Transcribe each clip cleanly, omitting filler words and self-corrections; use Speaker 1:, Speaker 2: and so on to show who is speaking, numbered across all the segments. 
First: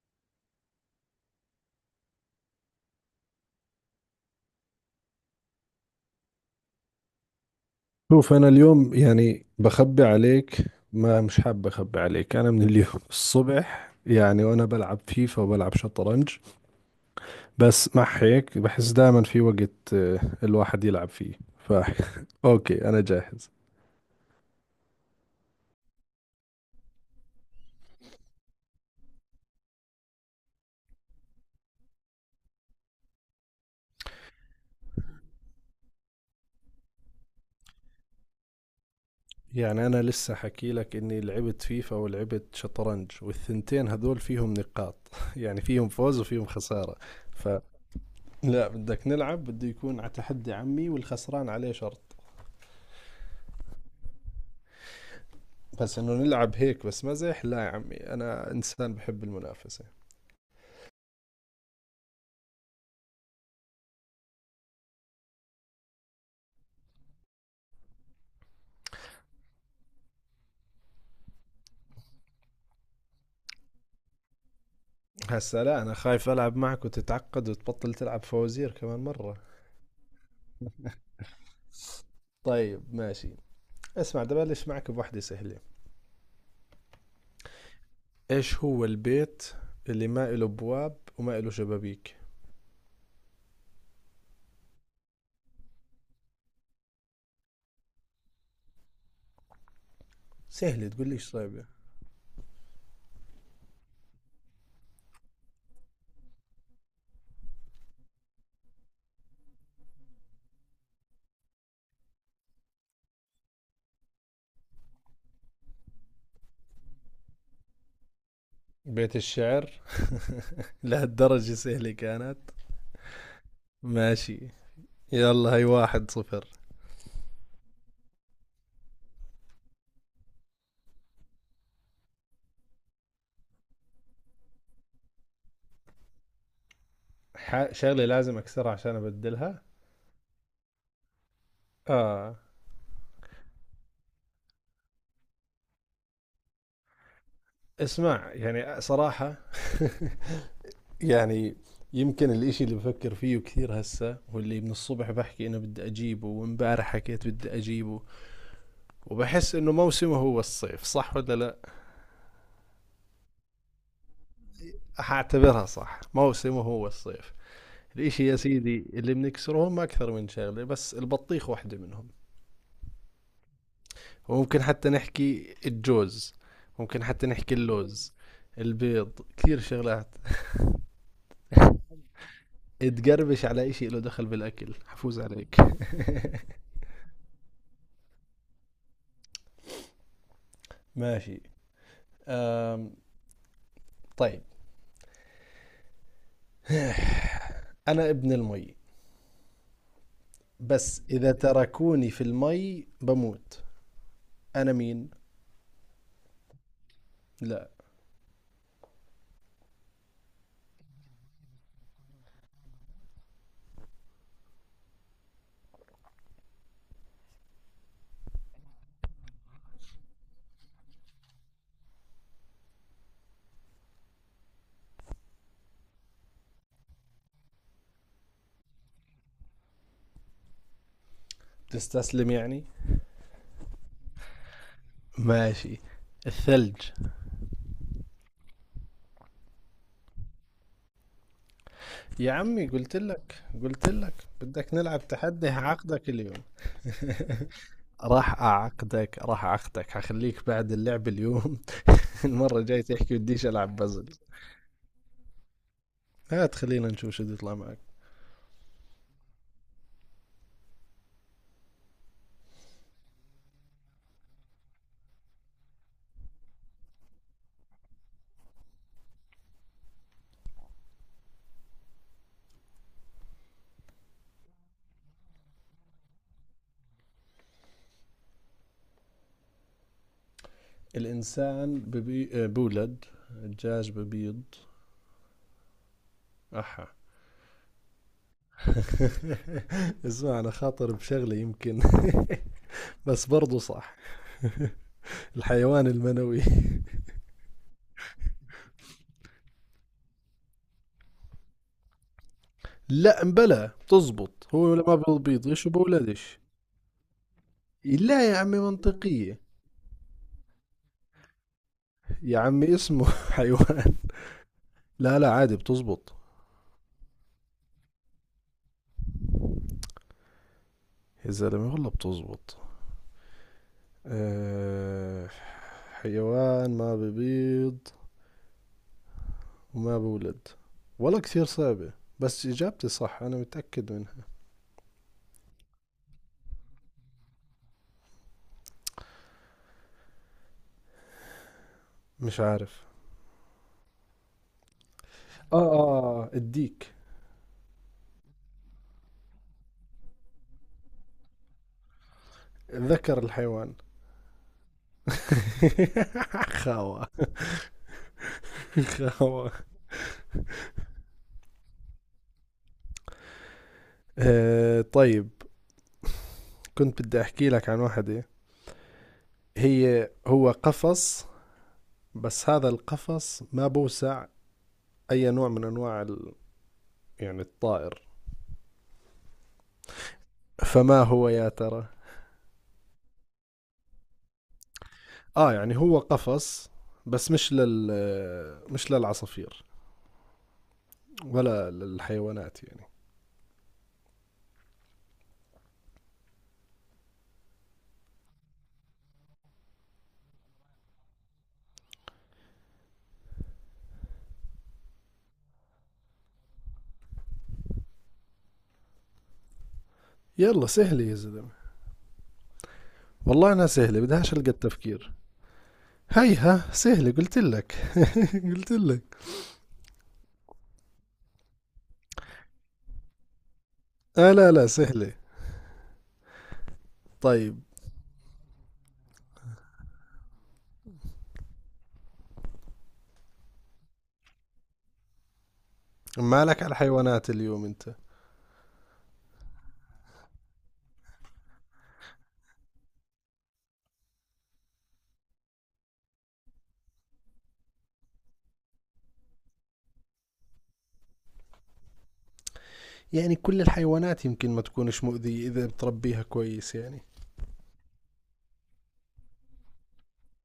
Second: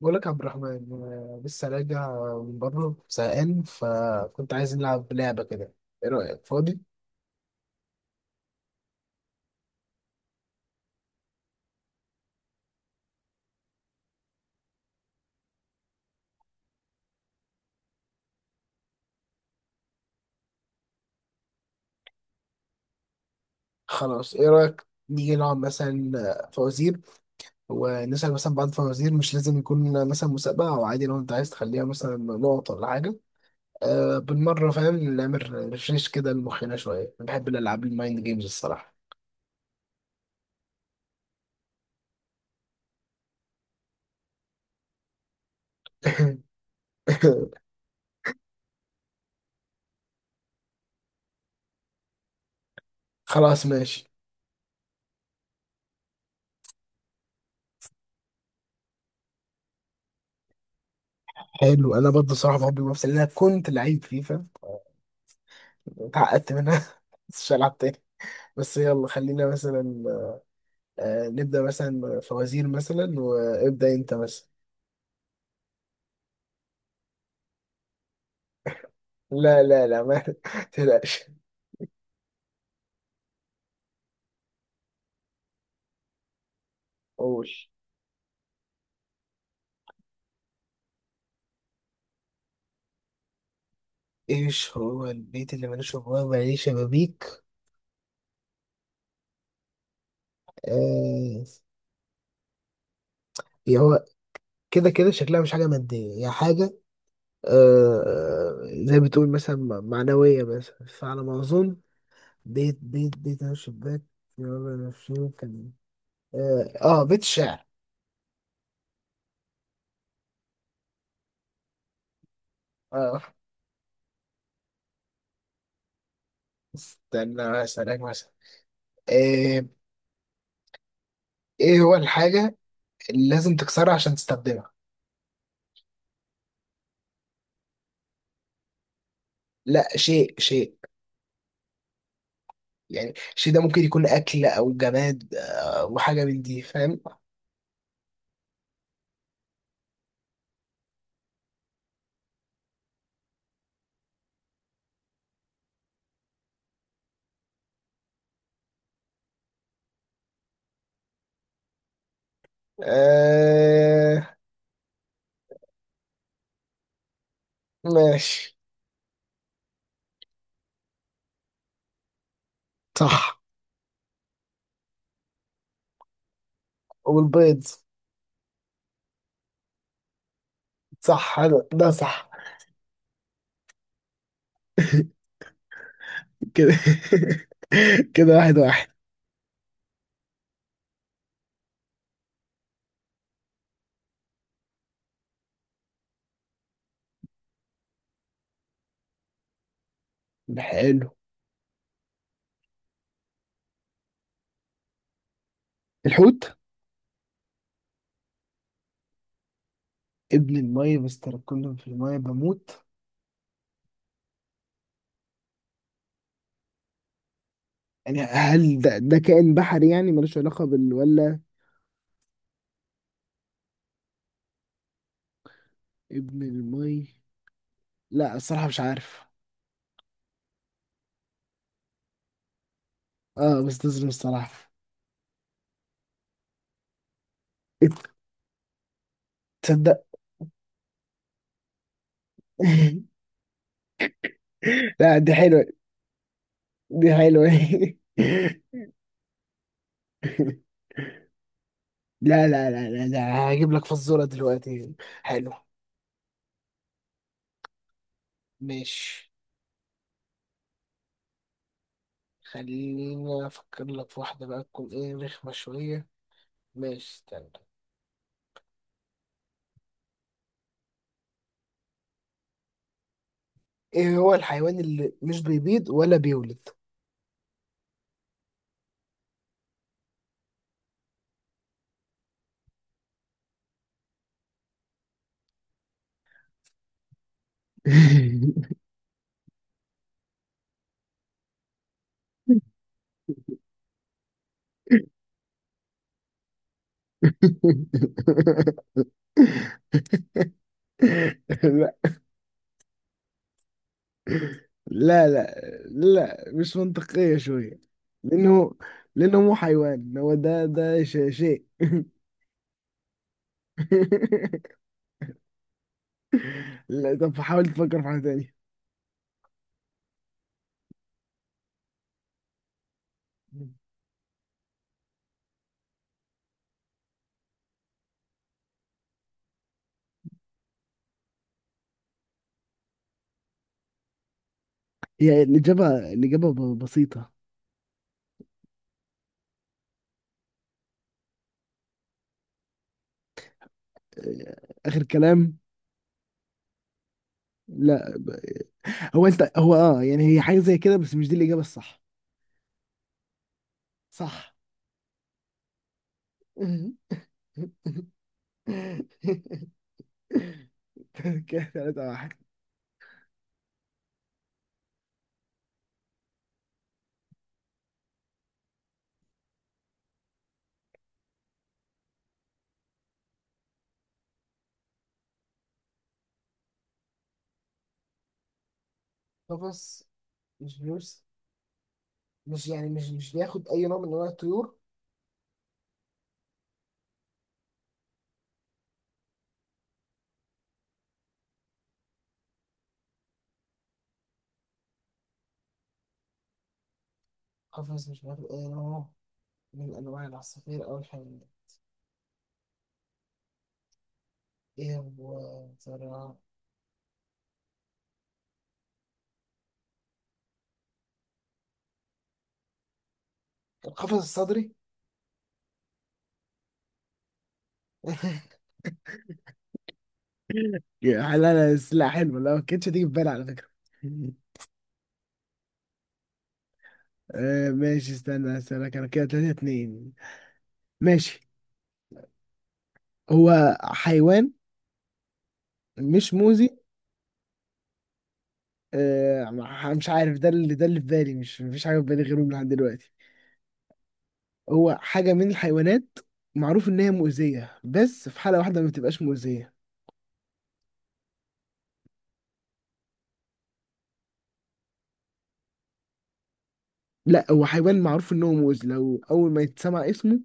Speaker 1: بقول لك يا عبد الرحمن، أنا لسه راجع من بره زهقان، فكنت عايز نلعب لعبة كده. ايه رأيك؟ فاضي؟
Speaker 2: شوف، أنا اليوم يعني بخبي عليك. ما مش حاب أخبي عليك. أنا من اليوم الصبح يعني وأنا بلعب فيفا وبلعب شطرنج. بس مع هيك بحس دائما في وقت الواحد يلعب فيه. ف أوكي، أنا جاهز.
Speaker 1: خلاص، ايه رأيك نيجي نلعب مثلا فوازير، ونسأل مثلا بعض الفوازير. مش لازم يكون مثلا مسابقة، او عادي لو انت عايز تخليها مثلا نقط ولا حاجة. أه بالمرة، فاهم؟ نعمل ريفريش كده لمخنا شوية. أنا بحب الألعاب، المايند جيمز، الصراحة.
Speaker 2: يعني أنا لسه حكي لك إني لعبت فيفا ولعبت شطرنج، والثنتين هذول فيهم نقاط. يعني فيهم فوز وفيهم خسارة. ف لا، بدك نلعب بده يكون على تحدي عمي، والخسران عليه شرط.
Speaker 1: خلاص ماشي.
Speaker 2: بس انه نلعب هيك بس مزح، لا يا عمي، انا انسان بحب المنافسه.
Speaker 1: حلو، انا برضه صراحة بحب المنافسة، لأن انا كنت لعيب فيفا، اتعقدت منها. بس مش هلعب تاني. بس يلا خلينا مثلا نبدأ مثلا فوازير. مثلا وابدأ انت مثلا.
Speaker 2: هسا لا، انا خايف العب معك وتتعقد وتبطل تلعب فوازير كمان مره.
Speaker 1: لا لا لا ما تقلقش.
Speaker 2: طيب ماشي. اسمع، بدي ابلش معك بوحده سهله.
Speaker 1: قول.
Speaker 2: ايش هو البيت اللي ما له بواب وما له شبابيك؟
Speaker 1: ايش هو البيت اللي ملوش ابواب ولا ليه شبابيك؟
Speaker 2: سهله، تقول ليش
Speaker 1: آه.
Speaker 2: صعبه؟
Speaker 1: هي هو كده كده. شكلها مش حاجة مادية، هي حاجة زي بتقول مثلا معنوية بس، فعلى ما أظن. بيت بيت بيت. أنا شباك. يلا نفسه كان إيه. آه، بيت الشعر.
Speaker 2: بيت الشعر. لهالدرجه سهله كانت؟
Speaker 1: آه.
Speaker 2: ماشي. يلا، هي 1-0.
Speaker 1: استنى أسألك مثلا. آه، إيه هو الحاجة اللي لازم تكسرها عشان تستخدمها؟
Speaker 2: شغله لازم اكسرها عشان ابدلها؟
Speaker 1: لا، شيء شيء.
Speaker 2: اه.
Speaker 1: يعني الشيء ده ممكن يكون أكل أو جماد وحاجة من دي، فاهم؟
Speaker 2: اسمع، يعني صراحه، يعني يمكن الاشي اللي بفكر فيه كثير هسه، واللي من الصبح بحكي انه بدي اجيبه، وامبارح حكيت بدي اجيبه، وبحس انه موسمه هو الصيف، صح ولا لا؟
Speaker 1: آه
Speaker 2: حاعتبرها صح، موسمه هو الصيف. الاشي يا
Speaker 1: ماشي.
Speaker 2: سيدي اللي بنكسره هم اكثر من شغلة، بس البطيخ واحدة منهم.
Speaker 1: صح.
Speaker 2: وممكن حتى نحكي الجوز، ممكن حتى نحكي
Speaker 1: والبيض.
Speaker 2: اللوز. البيض كثير شغلات.
Speaker 1: صح، حلو ده، صح.
Speaker 2: تقربش على اشي له دخل بالاكل، حفوز عليك.
Speaker 1: كده. كده واحد واحد.
Speaker 2: ماشي. أم طيب، انا ابن المي، بس
Speaker 1: حلو.
Speaker 2: إذا تركوني في المي بموت. أنا مين؟
Speaker 1: الحوت.
Speaker 2: لا.
Speaker 1: ابن المية، بستركلهم في المية بموت؟ يعني هل ده كائن بحري؟ يعني ملوش علاقة بال ولا؟ ابن المية. لا، الصراحة مش عارف.
Speaker 2: تستسلم يعني؟
Speaker 1: اه، بستظلم الصراحة.
Speaker 2: ماشي. الثلج.
Speaker 1: إيه، تصدق.
Speaker 2: يا عمي قلت لك، قلت لك بدك نلعب
Speaker 1: لا دي
Speaker 2: تحدي،
Speaker 1: حلوة،
Speaker 2: هعقدك اليوم.
Speaker 1: دي حلوة.
Speaker 2: راح أعقدك، راح أعقدك، هخليك بعد اللعب اليوم
Speaker 1: لا
Speaker 2: المرة
Speaker 1: لا
Speaker 2: الجاية
Speaker 1: لا لا
Speaker 2: تحكي بديش
Speaker 1: لا، هجيب
Speaker 2: ألعب
Speaker 1: لك
Speaker 2: بازل.
Speaker 1: فزورة دلوقتي. حلو.
Speaker 2: هات، خلينا نشوف شو بده يطلع معك.
Speaker 1: ماشي، خلينا أفكر لك في واحدة بقى تكون إيه، رخمة شوية. ماشي استنى. إيه هو الحيوان اللي مش بيبيض ولا بيولد؟
Speaker 2: الإنسان ببي... آه، بولد. الدجاج ببيض. أحا. اسمع، أنا خاطر بشغلة يمكن بس برضه صح. الحيوان المنوي. لا مبلا بتزبط، هو ما
Speaker 1: لا لا
Speaker 2: بيبيضش
Speaker 1: لا،
Speaker 2: وبولدش.
Speaker 1: لا مش منطقية شوية.
Speaker 2: لا يا عمي
Speaker 1: لأنه، لأنه
Speaker 2: منطقية.
Speaker 1: مو حيوان، هو ده شيء.
Speaker 2: يا عمي اسمه حيوان. لا لا، عادي بتزبط.
Speaker 1: لا، طب حاول تفكر في حاجة تانية.
Speaker 2: يا زلمة والله بتزبط. أه، حيوان ما ببيض وما بولد. والله كثير صعبة، بس إجابتي صح أنا متأكد منها.
Speaker 1: هي الإجابة، الإجابة بسيطة.
Speaker 2: مش عارف.
Speaker 1: آه، آخر كلام.
Speaker 2: آه آه، الديك.
Speaker 1: لا ب- هو أنت هو أه يعني، هي حاجة زي كده، بس مش دي الإجابة الصح.
Speaker 2: ذكر الحيوان.
Speaker 1: صح.
Speaker 2: خاوة. خاوة.
Speaker 1: كده تلاتة واحد.
Speaker 2: آه طيب، كنت بدي احكي لك عن واحدة. هي هو قفص، بس هذا القفص ما بوسع اي نوع من انواع ال... يعني الطائر.
Speaker 1: قفص مش
Speaker 2: فما
Speaker 1: بيوس.
Speaker 2: هو يا ترى؟
Speaker 1: مش يعني مش مش بياخد أي نوع من أنواع الطيور.
Speaker 2: اه يعني هو قفص، بس مش للعصافير ولا للحيوانات يعني.
Speaker 1: قفص مش بياخد أي نوع من أنواع العصافير أو الحيوانات. إيه هو يا ترى؟
Speaker 2: يلا سهلة يا زلمة، والله انها سهلة
Speaker 1: القفص
Speaker 2: بدهاش القى
Speaker 1: الصدري.
Speaker 2: التفكير. هيها سهلة قلت لك. قلت لك.
Speaker 1: يعني لا لا، بس لا حلو، لا، ما كانتش هتيجي في بالي على فكرة.
Speaker 2: اه لا لا، سهلة. طيب.
Speaker 1: آه ماشي، استنى هسألك انا، كده تلاتة اتنين. ماشي. هو حيوان مش
Speaker 2: مالك
Speaker 1: موزي.
Speaker 2: على الحيوانات اليوم انت؟
Speaker 1: مش عارف، ده اللي، ده اللي في بالي، مش مفيش حاجة في بالي غيره لحد دلوقتي. هو حاجة من الحيوانات، معروف ان هي مؤذية، بس في حالة واحدة ما بتبقاش مؤذية.
Speaker 2: يعني كل الحيوانات يمكن ما تكونش مؤذية إذا بتربيها كويس يعني.
Speaker 1: لا، هو حيوان معروف ان هو مؤذي، لو اول ما يتسمع اسمه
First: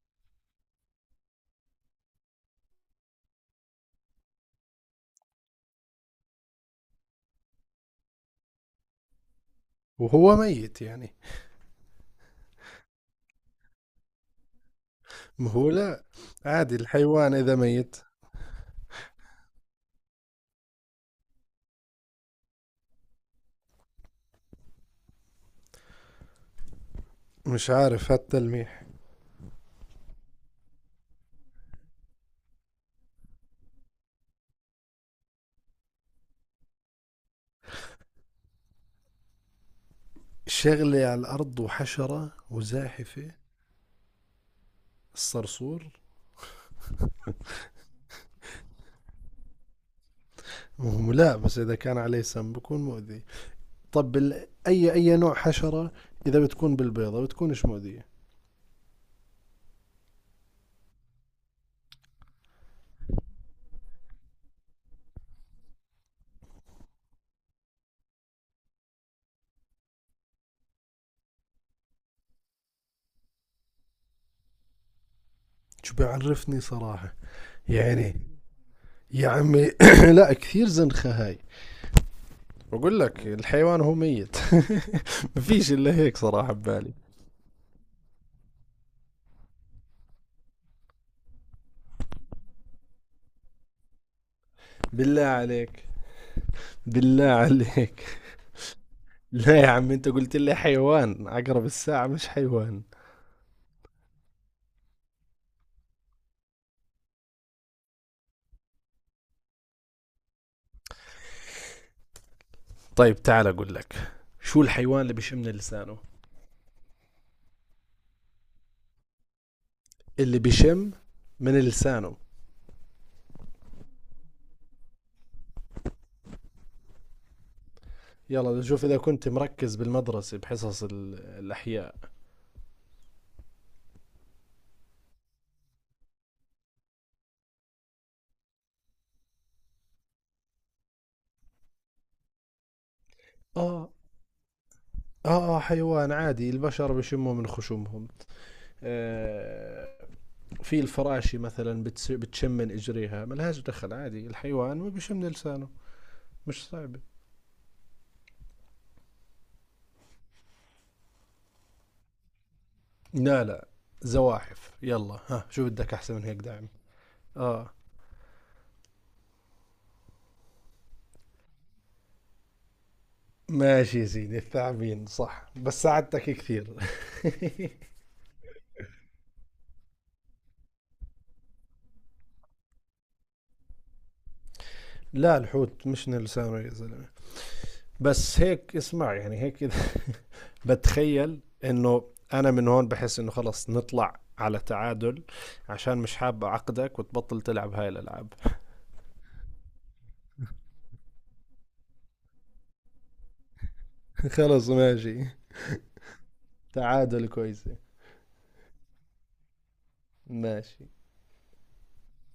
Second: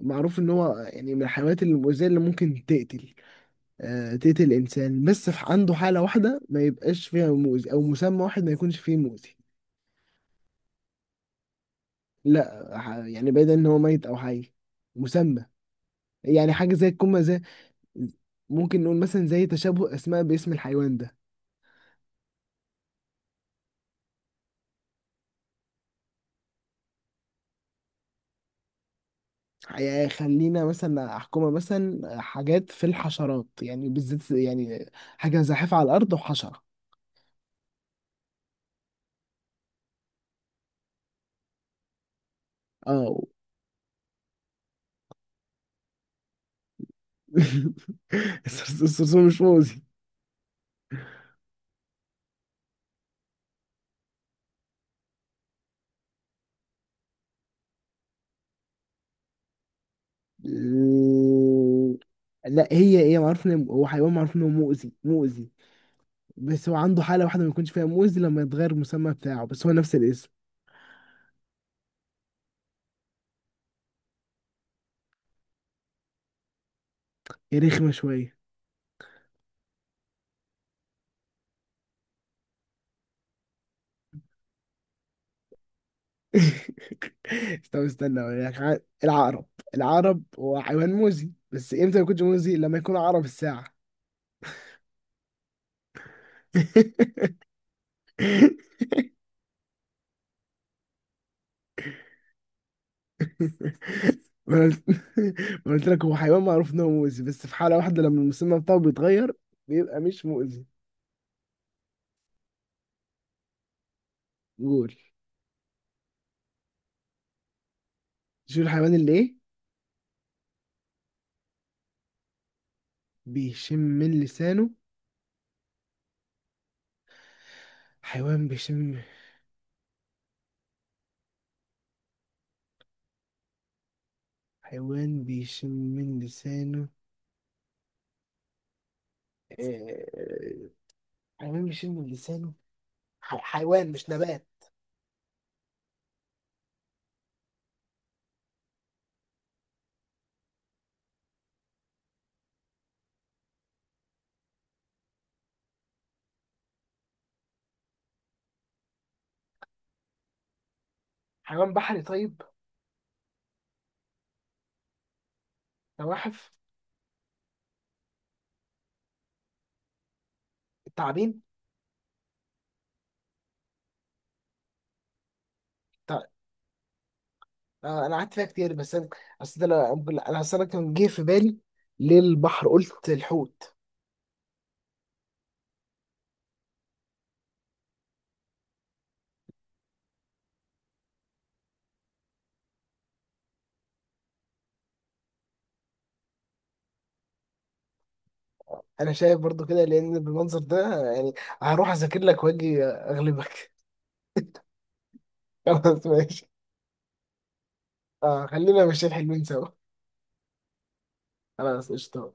Speaker 1: معروف ان هو يعني من الحيوانات المؤذية اللي ممكن تقتل، تقتل الإنسان. بس عنده حالة واحدة ما يبقاش فيها مؤذي، أو مسمى واحد ما يكونش فيه مؤذي.
Speaker 2: وهو ميت يعني؟
Speaker 1: لا ح- يعني بعيدا إن هو ميت أو حي، مسمى.
Speaker 2: ما هو لا،
Speaker 1: يعني حاجة
Speaker 2: عادي
Speaker 1: زي الكوما،
Speaker 2: الحيوان
Speaker 1: زي.
Speaker 2: إذا ميت.
Speaker 1: ممكن نقول مثلا زي تشابه أسماء باسم الحيوان ده.
Speaker 2: مش عارف هالتلميح.
Speaker 1: يعني خلينا مثلا أحكمها مثلا، حاجات في الحشرات يعني، بالذات يعني، حاجة زاحفة على الأرض وحشرة.
Speaker 2: شغلة على الأرض وحشرة
Speaker 1: اه.
Speaker 2: وزاحفة؟ الصرصور.
Speaker 1: الصرصور؟ الصرصور مش مؤذي.
Speaker 2: ما هو لا، بس إذا كان عليه سم بكون مؤذي. طب أي أي نوع حشرة إذا بتكون بالبيضة بتكونش مؤذية.
Speaker 1: لا هي هي، معروف ان هو حيوان، معروف انه مؤذي. بس هو عنده حالة واحدة ما يكونش فيها موز، لما يتغير المسمى بتاعه، بس هو نفس الاسم.
Speaker 2: شو بيعرفني صراحة؟
Speaker 1: هي رخمة
Speaker 2: يعني
Speaker 1: شوية.
Speaker 2: يا عمي، لا كثير زنخة هاي. بقول لك الحيوان هو ميت. مفيش الا هيك صراحة ببالي.
Speaker 1: طب استنى اقول لك العقرب. العقرب هو حيوان موزي، بس امتى ما يكونش موزي؟ لما يكون عقرب الساعة.
Speaker 2: بالله عليك. بالله عليك. لا يا عم، انت قلت لي حيوان، عقرب الساعة مش حيوان.
Speaker 1: ما أنا قلت، ما أنا قلت لك هو حيوان معروف ان هو مؤذي، بس في حالة واحدة لما المسمى بتاعه بيتغير بيبقى مش مؤذي.
Speaker 2: طيب تعال اقول لك، شو
Speaker 1: قول.
Speaker 2: الحيوان اللي بيشم من لسانه؟
Speaker 1: شو الحيوان اللي ايه،
Speaker 2: اللي بيشم من لسانه.
Speaker 1: بيشم من لسانه؟ حيوان
Speaker 2: يلا، بدي اشوف
Speaker 1: بيشم،
Speaker 2: اذا كنت مركز بالمدرسة بحصص الاحياء.
Speaker 1: حيوان بيشم من لسانه. آه، حيوان بيشم من لسانه.
Speaker 2: اه
Speaker 1: حيوان مش نبات.
Speaker 2: اه اه، حيوان. عادي البشر بيشموا من خشومهم. آه، في الفراشي مثلا بتشم من اجريها، ملهاش دخل. عادي، الحيوان ما بيشم لسانه. مش صعبه.
Speaker 1: حيوان بحري طيب؟
Speaker 2: لا لا. زواحف، يلا ها شو بدك احسن من هيك
Speaker 1: نواحف.
Speaker 2: دعم. اه.
Speaker 1: التعابين.
Speaker 2: ماشي يا سيدي، الثعابين صح، بس ساعدتك
Speaker 1: تع-
Speaker 2: كثير.
Speaker 1: آه، انا قعدت فيها كتير، بس انا اصل ده انا اصل انا كان جه في بالي للبحر، قلت الحوت.
Speaker 2: لا الحوت مش لسانه يا زلمه. بس هيك اسمع، يعني هيك إذا بتخيل انه انا من هون بحس انه خلص نطلع على تعادل، عشان مش حاب اعقدك وتبطل تلعب هاي الالعاب.
Speaker 1: انا شايف برضو كده، لان بالمنظر ده يعني هروح اذاكر لك واجي اغلبك.
Speaker 2: خلص ماشي.
Speaker 1: خلاص ماشي.
Speaker 2: تعادل كويسة.
Speaker 1: اه خلينا ماشيين حلوين سوا.
Speaker 2: ماشي.
Speaker 1: خلاص قشطة.